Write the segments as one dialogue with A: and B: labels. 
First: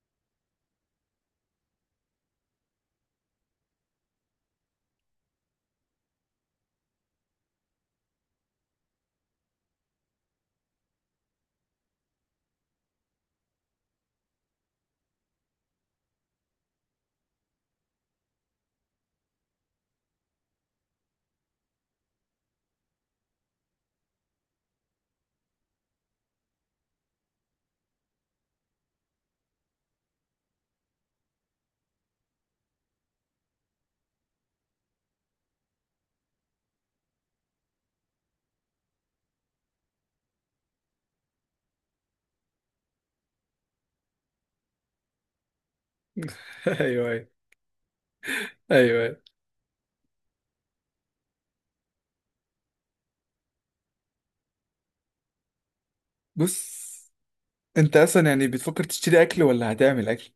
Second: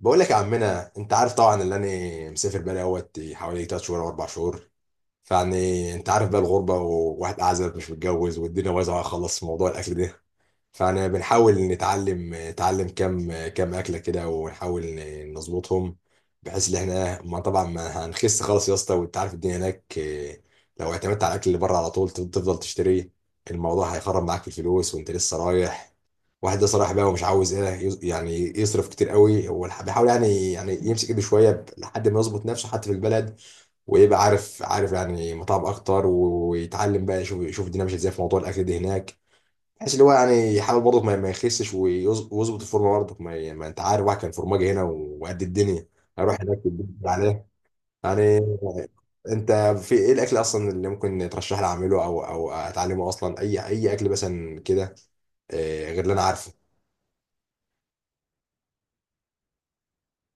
A: بقول لك يا عمنا، انت عارف طبعا اللي انا مسافر بقالي اهوت حوالي 3 شهور او 4 شهور. فيعني انت عارف بقى الغربه، وواحد اعزب مش متجوز، والدنيا بايظه خالص في موضوع الاكل ده. فانا بنحاول نتعلم كام اكله كده، ونحاول نظبطهم، بحيث ان احنا ما طبعا ما هنخس خالص يا اسطى، وانت عارف الدنيا هناك. اه، لو اعتمدت على الاكل اللي بره على طول تفضل تشتري، الموضوع هيخرب معاك في الفلوس وانت لسه رايح. واحد ده صراحة بقى ومش عاوز ايه يعني يصرف كتير قوي. هو بيحاول يعني يمسك ايده شوية لحد ما يظبط نفسه حتى في البلد، ويبقى عارف يعني مطاعم اكتر، ويتعلم بقى يشوف الدنيا ماشية ازاي في موضوع الاكل ده هناك، بحيث اللي هو يعني يحاول برضه ما يخسش، ويظبط الفورمة برضه ما انت عارف، واحد كان فورماجي هنا وقد الدنيا، اروح هناك والدنيا
B: ايوه ايوه
A: عليه يعني.
B: ايوه أيوة.
A: انت في ايه الاكل اصلا اللي ممكن ترشح لي اعمله او اتعلمه اصلا، اي اكل مثلا كده، غير اللي انا عارفه.
B: بص انت اصلا يعني بتفكر تشتري اكل ولا هتعمل اكل؟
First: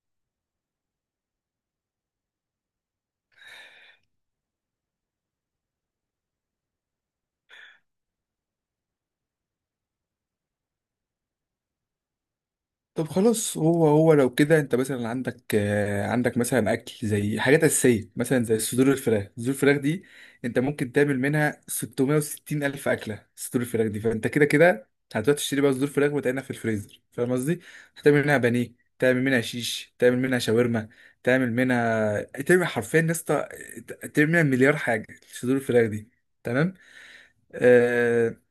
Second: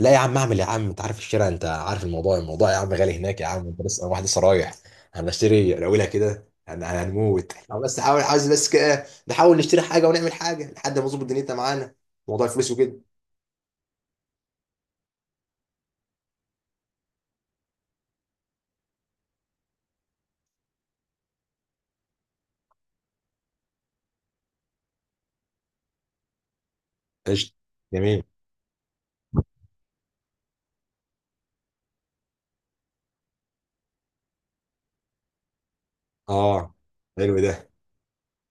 A: لا يا عم اعمل يا عم، انت عارف الشارع، انت عارف الموضوع يا عم غالي هناك يا عم، انت لسه، أنا واحد لسه رايح. هنشتري الاولى كده، هنموت احنا بس، حاول عايز بس كده نحاول نشتري حاجه ونعمل حاجه لحد ما نظبط دنيتنا معانا، موضوع الفلوس وكده.
B: طب خلاص هو لو كده انت مثلا عندك عندك مثلا اكل زي حاجات اساسيه مثلا زي صدور الفراخ، صدور الفراخ دي انت ممكن تعمل منها 660 الف اكله. صدور الفراخ دي فانت كده كده هتروح تشتري بقى صدور فراخ وتعينها في الفريزر، فاهم
A: قشطه.
B: قصدي؟
A: جميل.
B: هتعمل منها بانيه، تعمل منها شيش، تعمل منها شاورما، تعمل حرفيا يا اسطى تعمل منها مليار حاجه، صدور الفراخ دي.
A: اه.
B: تمام؟
A: حلو ده.
B: آه.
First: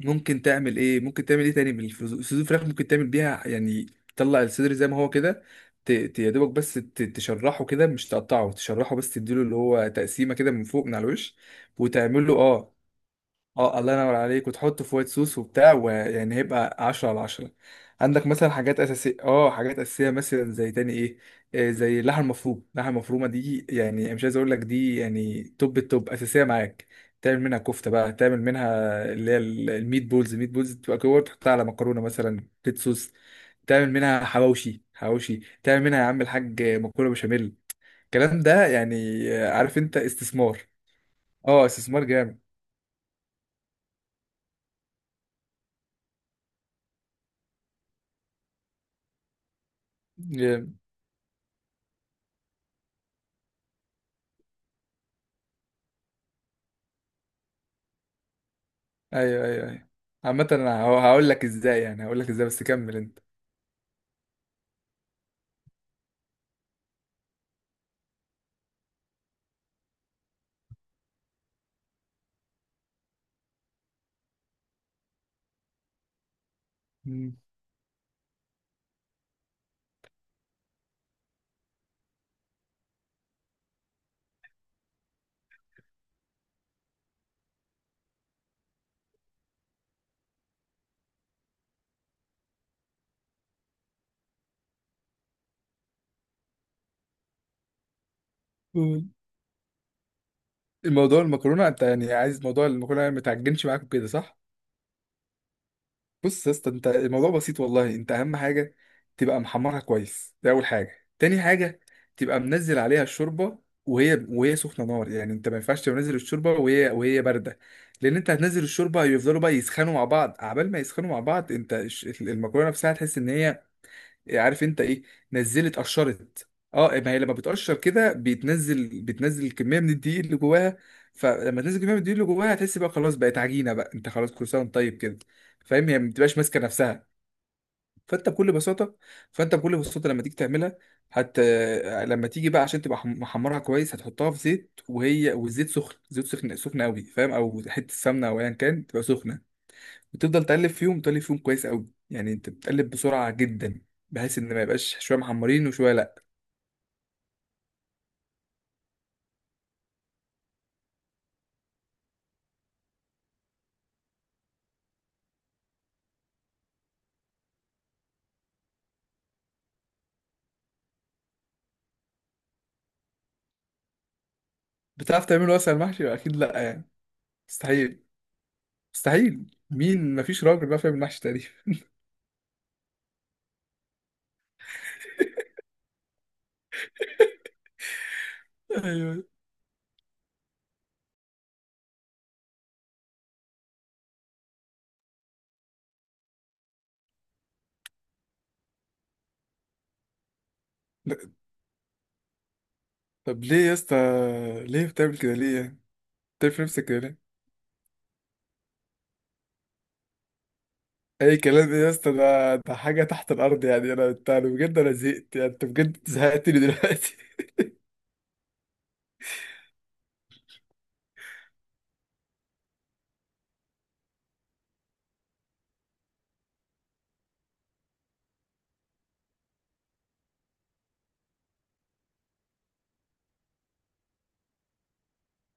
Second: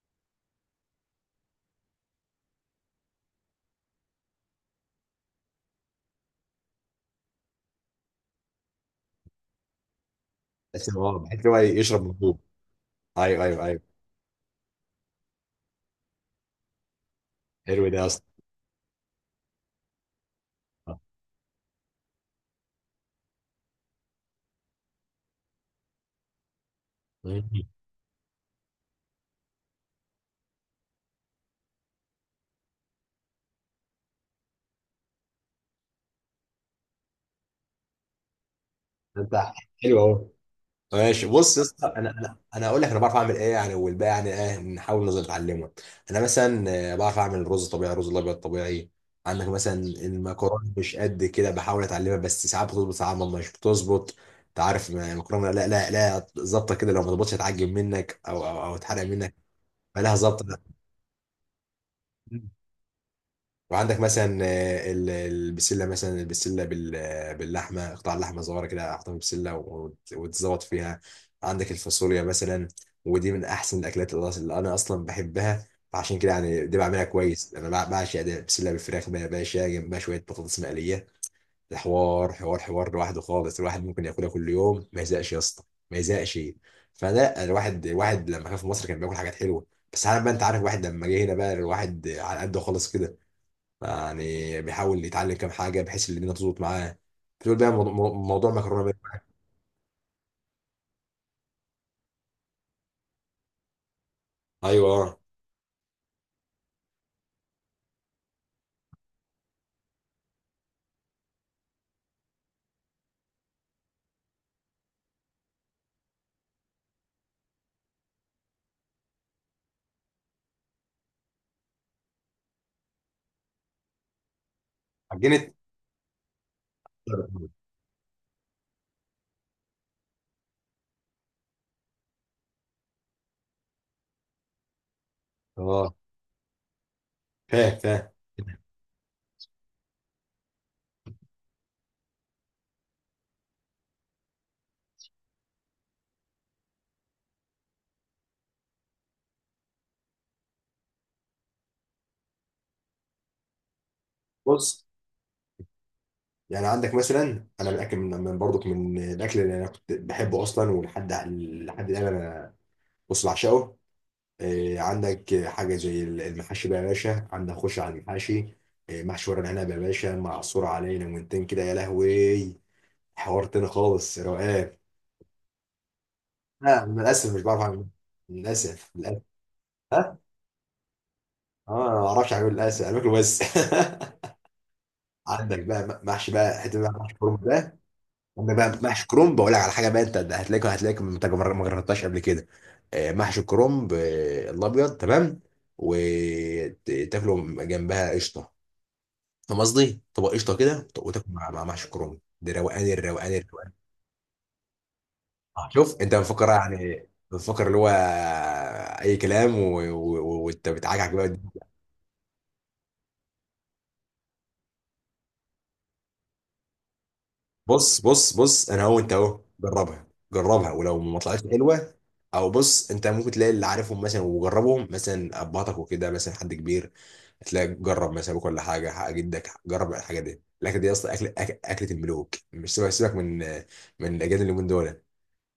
B: ممكن تعمل ايه تاني بالفلوس؟ صدور الفراخ ممكن تعمل بيها يعني تطلع الصدر زي ما هو كده. يا دوبك بس تشرحه كده، مش تقطعه، تشرحه بس، تديله اللي هو تقسيمه كده من فوق، من
A: بس
B: على
A: اه،
B: الوش،
A: بحيث إن هو يشرب
B: وتعمله،
A: مظبوط.
B: اه.
A: ايوه ايوه
B: اه
A: ايوه.
B: الله ينور عليك، وتحطه في وايت صوص وبتاع ويعني هيبقى عشرة على عشرة.
A: حلو ده يا اسطى.
B: عندك مثلا حاجات أساسية، حاجات أساسية مثلا زي تاني
A: آه.
B: ايه؟ زي اللحمة المفرومة، اللحمة المفرومة دي يعني أنا مش عايز اقول لك دي يعني توب التوب، أساسية معاك. تعمل منها
A: مم.
B: كفتة بقى، تعمل منها اللي هي الميت بولز، الميت بولز تبقى كور تحطها على مكرونة مثلا ريد صوص. تعمل منها حواوشي، حواوشي تعمل منها يا عم الحاج، مكرونة بشاميل، الكلام ده يعني.
A: انت.
B: عارف انت؟
A: حلو اهو.
B: استثمار.
A: ماشي. بص يا
B: اه،
A: اسطى،
B: استثمار
A: انا هقول لك، انا بعرف اعمل ايه يعني، والباقي يعني ايه نحاول نظل نتعلمه. انا مثلا، بعرف اعمل رز طبيعي، رز الابيض طبيعي. عندك مثلا المكرونه
B: جامد.
A: مش قد كده، بحاول اتعلمها، بس ساعات بتظبط ساعات مش بتظبط. انت عارف المكرونه، لا لا لا، ظابطه كده، لو ما ظبطتش هتعجب منك او تحرق منك،
B: ايوه ايوه ايوه.
A: فلها ظبطه.
B: عامة انا هقول لك ازاي، يعني هقول لك ازاي، بس كمل انت.
A: وعندك مثلا البسله، مثلا البسله باللحمه، قطع اللحمه صغيره كده احطها في بسله، وتزوط فيها. عندك الفاصوليا مثلا، ودي من احسن الاكلات اللي اللي انا اصلا بحبها، فعشان كده يعني دي بعملها
B: مم.
A: كويس. انا بعشق ده، بسله بالفراخ بقى يا باشا جنبها شويه بطاطس مقليه. الحوار حوار لوحده خالص، الواحد ممكن ياكلها كل يوم ما يزهقش يا اسطى، ما يزهقش. فلا الواحد لما كان في مصر كان بياكل حاجات حلوه، بس عارف بقى، انت عارف واحد لما جه هنا بقى، الواحد على قده خالص كده، يعني بيحاول يتعلم كام حاجه بحيث ان الدنيا تظبط معاه. بتقول بقى موضوع مكرونه
B: قول.
A: بقى.
B: الموضوع المكرونة انت يعني عايز موضوع المكرونة ما تعجنش معاك كده، صح؟
A: ايوه آه.
B: بص يا اسطى، انت الموضوع بسيط والله، انت اهم حاجة تبقى محمرها كويس، دي اول حاجة. تاني حاجة تبقى منزل عليها الشوربة وهي سخنة نار، يعني انت ما ينفعش تنزل الشوربة وهي باردة، لان انت هتنزل الشوربة يفضلوا بقى يسخنوا مع بعض، عبال ما يسخنوا مع بعض انت المكرونة نفسها تحس ان هي، عارف انت ايه،
A: عجينه.
B: نزلت قشرت. اه، ما هي لما بتقشر كده بتنزل، بتنزل كميه من الدقيق اللي جواها، فلما تنزل كميه من الدقيق اللي جواها هتحس بقى خلاص بقت عجينه بقى، انت خلاص كل سنه وانت طيب كده. فاهم؟
A: اه.
B: هي ما بتبقاش ماسكه نفسها.
A: فاهم فاهم.
B: فانت بكل بساطه فانت بكل بساطه لما تيجي تعملها، هت لما تيجي بقى عشان تبقى محمرها كويس هتحطها في زيت وهي والزيت سخن، زيت سخن سخن قوي، فاهم؟ او حته سمنه او ايا كان، تبقى سخنه. بتفضل تقلب فيهم، تقلب فيهم كويس قوي، يعني انت بتقلب بسرعه جدا بحيث ان ما
A: بص
B: يبقاش شويه محمرين وشويه لا.
A: يعني، عندك مثلا، انا متاكد من برضك من الاكل اللي انا كنت بحبه اصلا، ولحد الان انا، بص بعشقه. إيه، عندك حاجه زي المحاشي بقى يا باشا، عندك خش على المحاشي، إيه، محشي ورق العنب يا باشا، معصور عليه ليمونتين كده يا لهوي، حوار تاني خالص، روقان.
B: بتعرف تعمله اصلا المحشي؟ اكيد، لا
A: لا
B: يعني؟
A: للاسف مش بعرف اعمل،
B: مستحيل.
A: للاسف، للاسف.
B: مستحيل مين؟ مفيش راجل بقى فاهم المحشي تقريبا.
A: اه، انا ما اعرفش اعمل الاسئله، انا باكله بس. عندك بقى محشي بقى، حته بقى محشي كرنب ده، عندك بقى محشي
B: ايوه.
A: كرنب، بقول لك على حاجه بقى، انت هتلاقيك ما جربتهاش قبل كده، محشي كرنب، الابيض تمام، وتاكله جنبها قشطه. فاهم قصدي؟ طبق قشطه كده وتاكل
B: لا.
A: مع محشي كرنب ده، روقان، الروقان،
B: طب ليه
A: الروقان.
B: يا اسطى، ليه بتعمل كده، ليه يعني؟
A: شوف، انت بتفكر
B: بتعمل في نفسك كده
A: يعني
B: ليه؟
A: بتفكر اللي هو، اي كلام وانت بتعجعج بقى.
B: اي كلام ايه يا اسطى، ده ده حاجه تحت الارض يعني، انا انت، أنا بجد انا زهقت، يعني انت بجد زهقتني دلوقتي.
A: بص بص بص، انا هو انت اهو، جربها، جربها ولو ما طلعتش حلوه، او بص، انت ممكن تلاقي اللي عارفهم مثلا وجربهم، مثلا ابهاتك وكده، مثلا حد كبير، هتلاقي، جرب مثلا ابوك ولا حاجه، حق جدك، جرب الحاجه دي، الاكله دي اصلا اكل اكله الملوك، مش سيبك، سيبك من الاجيال اليومين دول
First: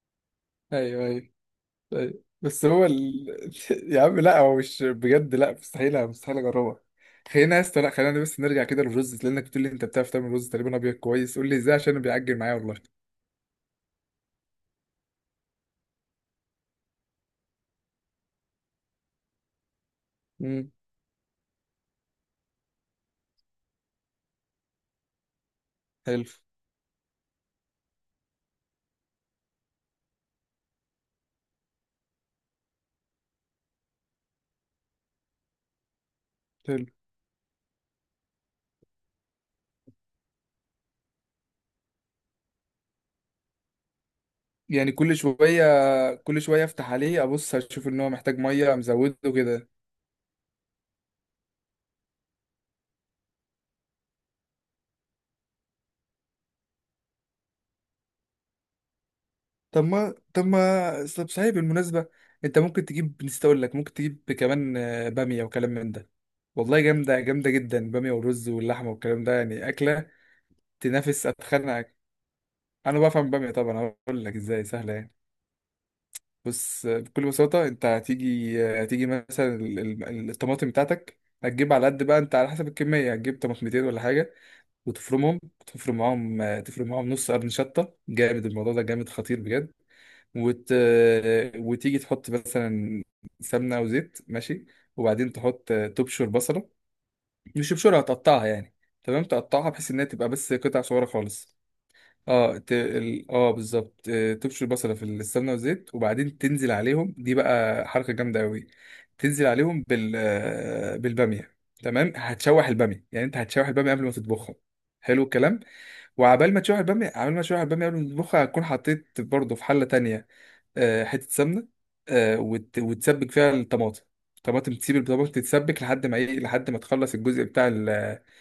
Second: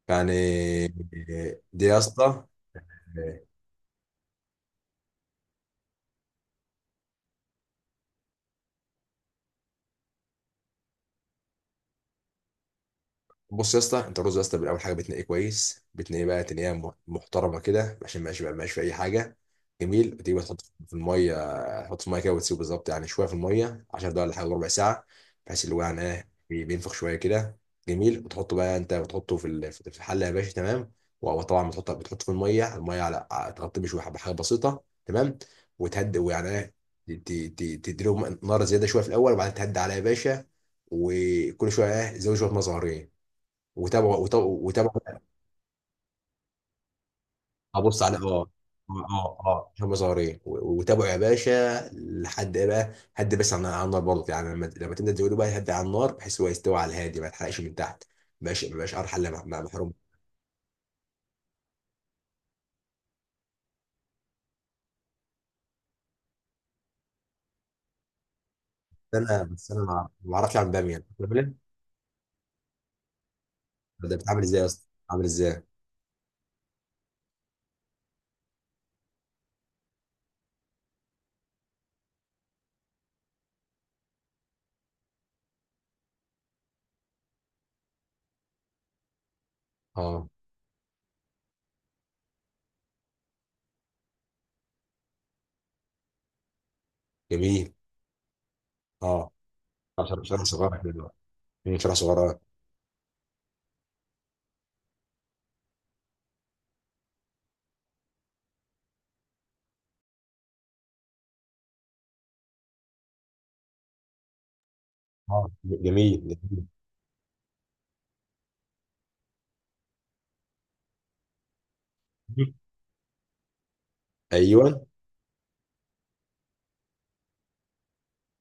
A: يعني،
B: ايوه ايوه.
A: دي يا
B: طيب
A: اسطى.
B: بس هو ال... يا عم لا، هو مش بجد، لا مستحيل، مستحيل اجربها. خلينا يا اسطى، لا خلينا بس نرجع كده للرز، لانك بتقول لي انت بتعرف تعمل رز تقريبا ابيض كويس، قول لي ازاي عشان أنا بيعجل معايا والله.
A: بص يا اسطى، انت الرز يا اسطى، بالاول حاجه بتنقيه كويس، بتنقيه بقى تنقيه محترمه كده عشان ما يبقاش في اي حاجه، جميل، بتيجي تحط
B: امم.
A: في الميه، تحط في الميه كده وتسيبه بالظبط، يعني شويه في الميه 10 دقايق ولا حاجه ربع ساعه، بحيث اللي هو يعني ايه
B: حلو.
A: بينفخ شويه كده، جميل، وتحطه بقى، انت بتحطه في في الحله يا باشا، تمام، وطبعا بتحطه في الميه على تغطيه بشويه، بحاجه بسيطه، تمام، وتهدي ويعني ايه،
B: حلو.
A: ت- ت- ت- تديله نار زياده شويه في الاول، وبعدين تهدي عليها يا باشا، وكل شويه ايه زود شويه ميه صغيرين، وتابعوا وتابعوا
B: يعني كل
A: وتابعوا.
B: شويه، كل شويه افتح عليه ابص اشوف ان
A: ابص
B: هو
A: على
B: محتاج
A: اه،
B: ميه مزوده كده.
A: اه هم صغيرين وتابعوا يا باشا لحد ايه بقى، هدي بس عن على النار برضه يعني، لما تنزل تقولوا بقى هدي على النار، بحيث هو يستوي على الهادي ما يتحرقش من تحت، ما بقاش قرحه الا مع
B: طب
A: محروم.
B: ما طب ما طب صحيح بالمناسبه، انت ممكن تجيب، نسيت اقول لك، ممكن تجيب كمان باميه وكلام من ده. والله جامده، جامده جدا، باميه والرز واللحمه والكلام ده
A: انا
B: يعني
A: بس انا
B: اكله
A: ما اعرفش اعمل باميه، أنت
B: تنافس،
A: بتعملها؟
B: اتخنقك. انا بفهم بقى طبعا،
A: ده
B: هقول لك
A: بتعمل ازاي
B: ازاي،
A: يا اسطى؟
B: سهله يعني.
A: عامل ازاي؟
B: بص بكل بساطه، انت هتيجي، هتيجي مثلا الطماطم بتاعتك، هتجيب على قد بقى انت على حسب الكميه، هتجيب طماطمتين ولا حاجه وتفرمهم، تفرم معاهم، تفرم معاهم نص قرن شطه. جامد الموضوع ده، جامد خطير بجد.
A: اه
B: وت... وتيجي تحط مثلا سمنه او زيت، ماشي. وبعدين تحط، تبشر بصله، مش
A: جميل.
B: تبشرها، هتقطعها يعني، تمام؟
A: اه
B: تقطعها بحيث انها تبقى
A: شرح
B: بس
A: صغير
B: قطع
A: كده
B: صغيره
A: بقى.
B: خالص.
A: مم، شرح صغير.
B: اه ت... اه بالظبط، تبشر البصله في السمنه والزيت، وبعدين تنزل عليهم، دي بقى حركه جامده قوي، تنزل عليهم بال بالباميه، تمام؟ هتشوح الباميه، يعني انت هتشوح الباميه قبل ما تطبخها. حلو
A: اه
B: الكلام.
A: جميل،
B: وعبال ما تشوح الباميه، عبال ما تشوح الباميه قبل ما تطبخها، هتكون حطيت برضه في حله تانية حته سمنه،
A: جميل.
B: وت... وتسبك فيها الطماطم، طماطم،
A: ايوه
B: تسيب الطماطم تتسبك لحد ما ايه، لحد ما تخلص الجزء بتاع، الجزء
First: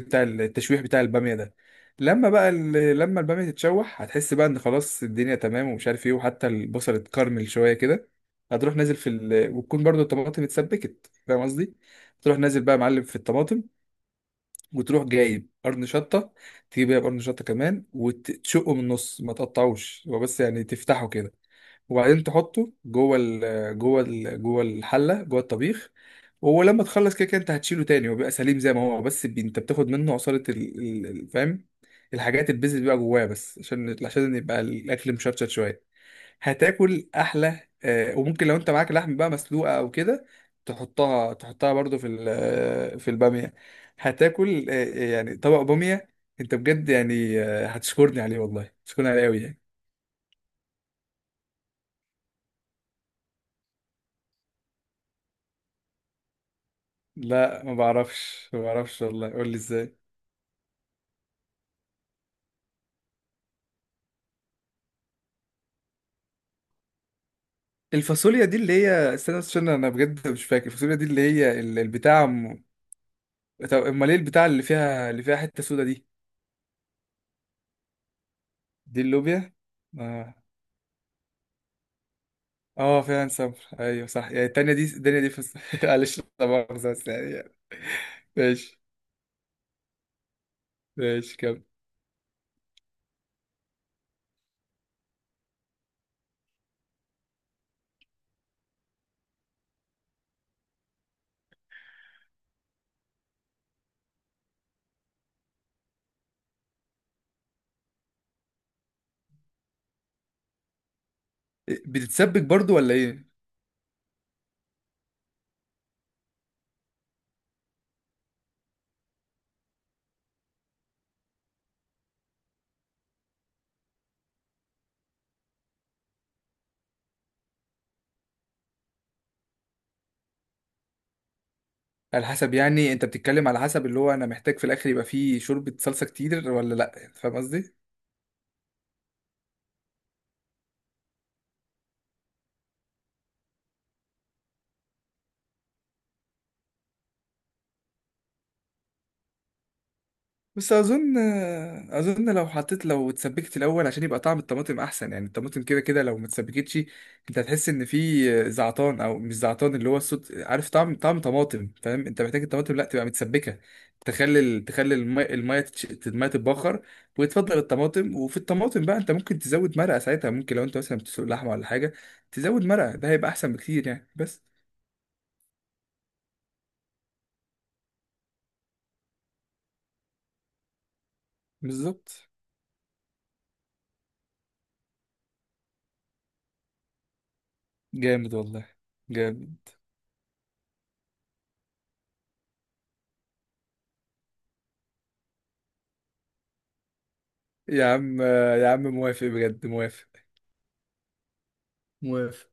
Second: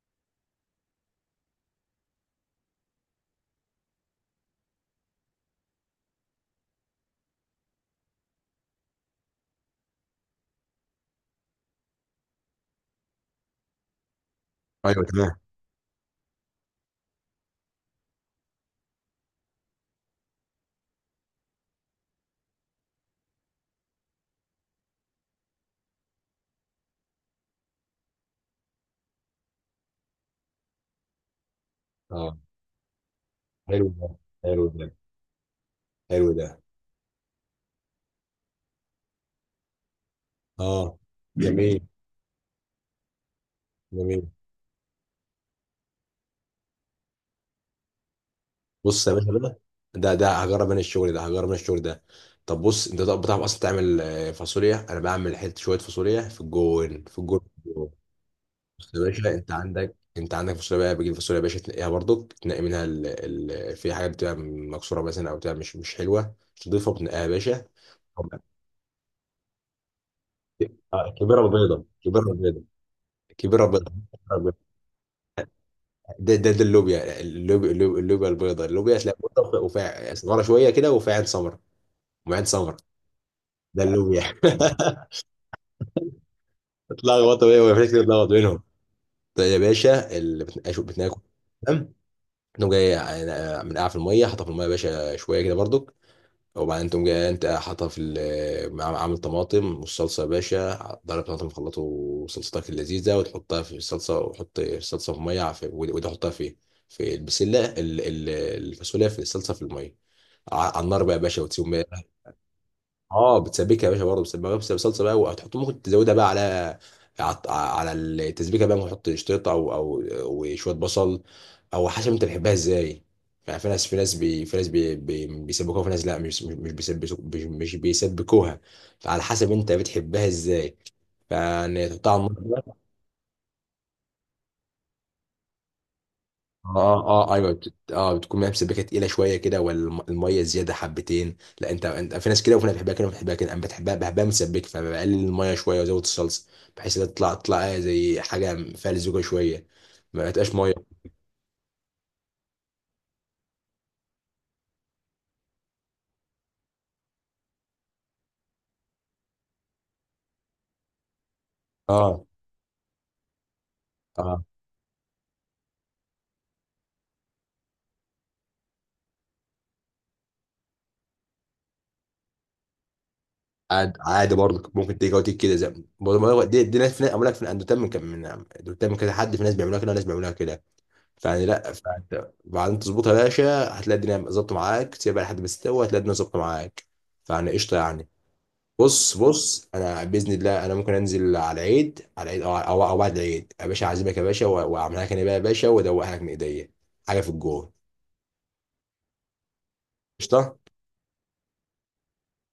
B: بتاع التشويح بتاع الباميه ده. لما بقى لما الباميه تتشوح هتحس بقى ان خلاص الدنيا تمام، ومش عارف ايه، وحتى البصل اتكرمل شويه كده، هتروح نازل في ال... وتكون برضو الطماطم اتسبكت، فاهم قصدي؟ تروح نازل بقى يا معلم في الطماطم، وتروح
A: ايوه. تمام.
B: جايب قرن شطه، تجيب بقى قرن شطه كمان وتشقه من النص، ما تقطعوش هو، بس يعني تفتحه كده، وبعدين تحطه جوه ال، جوه الحله، جوه الطبيخ. ولما تخلص، كده كده انت هتشيله تاني، وبيبقى سليم زي ما هو بس انت بتاخد منه عصاره فاهم؟
A: اه
B: الحاجات البيز اللي بيبقى جواه، بس
A: حلو
B: عشان
A: ده،
B: عشان يبقى
A: حلو ده،
B: الاكل مشطشط شويه،
A: حلو ده.
B: هتاكل احلى. وممكن لو انت معاك لحم بقى مسلوقه او كده،
A: اه
B: تحطها، تحطها
A: جميل.
B: برضو في في الباميه.
A: جميل.
B: هتاكل يعني طبق باميه انت بجد يعني هتشكرني عليه، والله
A: بص
B: هتشكرني
A: يا
B: عليه
A: باشا
B: قوي
A: بقى،
B: يعني.
A: ده هجرب انا الشغل ده، هجرب انا الشغل ده. طب بص انت، طب بتعرف اصلا تعمل فاصوليا، انا بعمل حته شويه فاصوليا في الجون، في الجون،
B: لا
A: في
B: ما
A: الجون.
B: بعرفش، ما
A: بص يا
B: بعرفش والله،
A: باشا،
B: قول لي ازاي.
A: انت عندك فاصوليا بقى، بتجيب فاصوليا يا باشا، تنقيها برضك، تنقي منها ال... في حاجه بتبقى مكسوره مثلا، او بتبقى مش حلوه، تضيفها وتنقيها يا باشا.
B: الفاصوليا دي اللي هي، استنى بس، عشان انا بجد مش فاكر، الفاصوليا دي
A: اه،
B: اللي
A: كبيره
B: هي
A: وبيضه،
B: البتاع
A: كبيره وبيضه،
B: م...
A: كبيره
B: طب
A: وبيضه.
B: امال ايه البتاع اللي فيها، اللي فيها حته سودا دي؟
A: ده اللوبيا، اللوبيا, اللوبيا البيضاء، اللوبيا
B: دي
A: تلاقي
B: اللوبيا؟
A: بيضاء وفيها
B: اه.
A: صغيره شويه كده، وفيها عين سمراء، وعين سمراء،
B: اه، فعلا صبر،
A: ده
B: ايوع صح،
A: اللوبيا.
B: يعني التانية دي الدنيا دي فص... معلش لا مؤاخذة بس
A: اتلخبط
B: يعني.
A: بيه وما فيش كده، اتلخبط بينهم.
B: ماشي.
A: طيب يا باشا، اللي بتناكل بتناكل،
B: ماشي كمل.
A: تمام، تقوم جاي من قاع في الميه، حاطه في الميه يا باشا شويه كده برضو، وبعدين تقوم جاي انت حاطها في عامل طماطم والصلصه يا باشا، ضرب طماطم خلطه وصلصتك اللذيذه، وتحطها في الصلصه، وحط الصلصه في ميه، في وده حطها في، في البسله الفاصوليا، في الصلصه في الميه، على النار بقى يا باشا، وتسيبهم.
B: بتتسبك برضو ولا ايه؟
A: اه بتسبكها يا باشا برضه، بتسبكها بس بصلصه بقى، وهتحط، ممكن تزودها بقى على على التسبيكه بقى، ممكن تحط شطيطه او وشويه بصل، او حسب انت بتحبها ازاي. يعني في ناس في ناس بي في ناس بي بي بيسبكوها، وفي ناس لا مش بيسبكوها، فعلى حسب انت بتحبها ازاي، فيعني تحطها
B: على
A: على
B: حسب،
A: النار.
B: يعني انت بتتكلم على حسب اللي هو انا محتاج في الاخر يبقى فيه شوربة صلصة كتير
A: اه
B: ولا لا،
A: اه اه
B: فاهم
A: ايوه،
B: قصدي؟
A: بتكون ميه مسبكه تقيله شويه كده، والميه زياده حبتين لا، انت في ناس كده، وفي ناس بتحبها كده، وفي ناس بتحبها كده، انا بحبها مسبكه، فبقلل الميه شويه وازود الصلصه، بحيث انها تطلع زي حاجه فيها لزوجه شويه، ما تبقاش
B: بس
A: ميه.
B: اظن، اظن لو حطيت، لو اتسبكت الاول عشان يبقى طعم الطماطم احسن، يعني الطماطم كده كده لو ما اتسبكتش انت هتحس ان في زعتان، او مش زعتان اللي هو الصوت، عارف؟ طعم، طعم طماطم، فاهم؟
A: اه.
B: انت محتاج الطماطم لا تبقى متسبكه، تخلي
A: اه
B: تخلي الماء، الماء الماء تتبخر، وتفضل الطماطم، وفي الطماطم بقى انت ممكن تزود مرقه ساعتها، ممكن لو انت مثلا بتسلق لحمه ولا حاجه تزود مرقه، ده هيبقى احسن بكتير يعني،
A: عادي
B: بس.
A: برضه، ممكن تيجي كده زي برضه ما هو، دي ناس، في ناس اقول لك في اندوتام من كم من اندوتام من كذا حد، في ناس بيعملوها كده، وناس بيعملوها كده، فيعني لا،
B: بالظبط.
A: فانت بعدين تظبطها يا باشا، هتلاقي الدنيا ظبطت معاك، تسيبها لحد ما تستوي، هتلاقي الدنيا ظبطت معاك، فيعني قشطه يعني.
B: جامد والله.
A: بص بص،
B: جامد.
A: انا باذن الله انا ممكن انزل على العيد، او او أو بعد العيد يا باشا، اعزمك يا باشا واعملها لك انا بقى يا باشا، وادوقها لك من ايديا، حاجه في الجون.
B: يا عم، يا عم موافق بجد، موافق،
A: قشطه.
B: موافق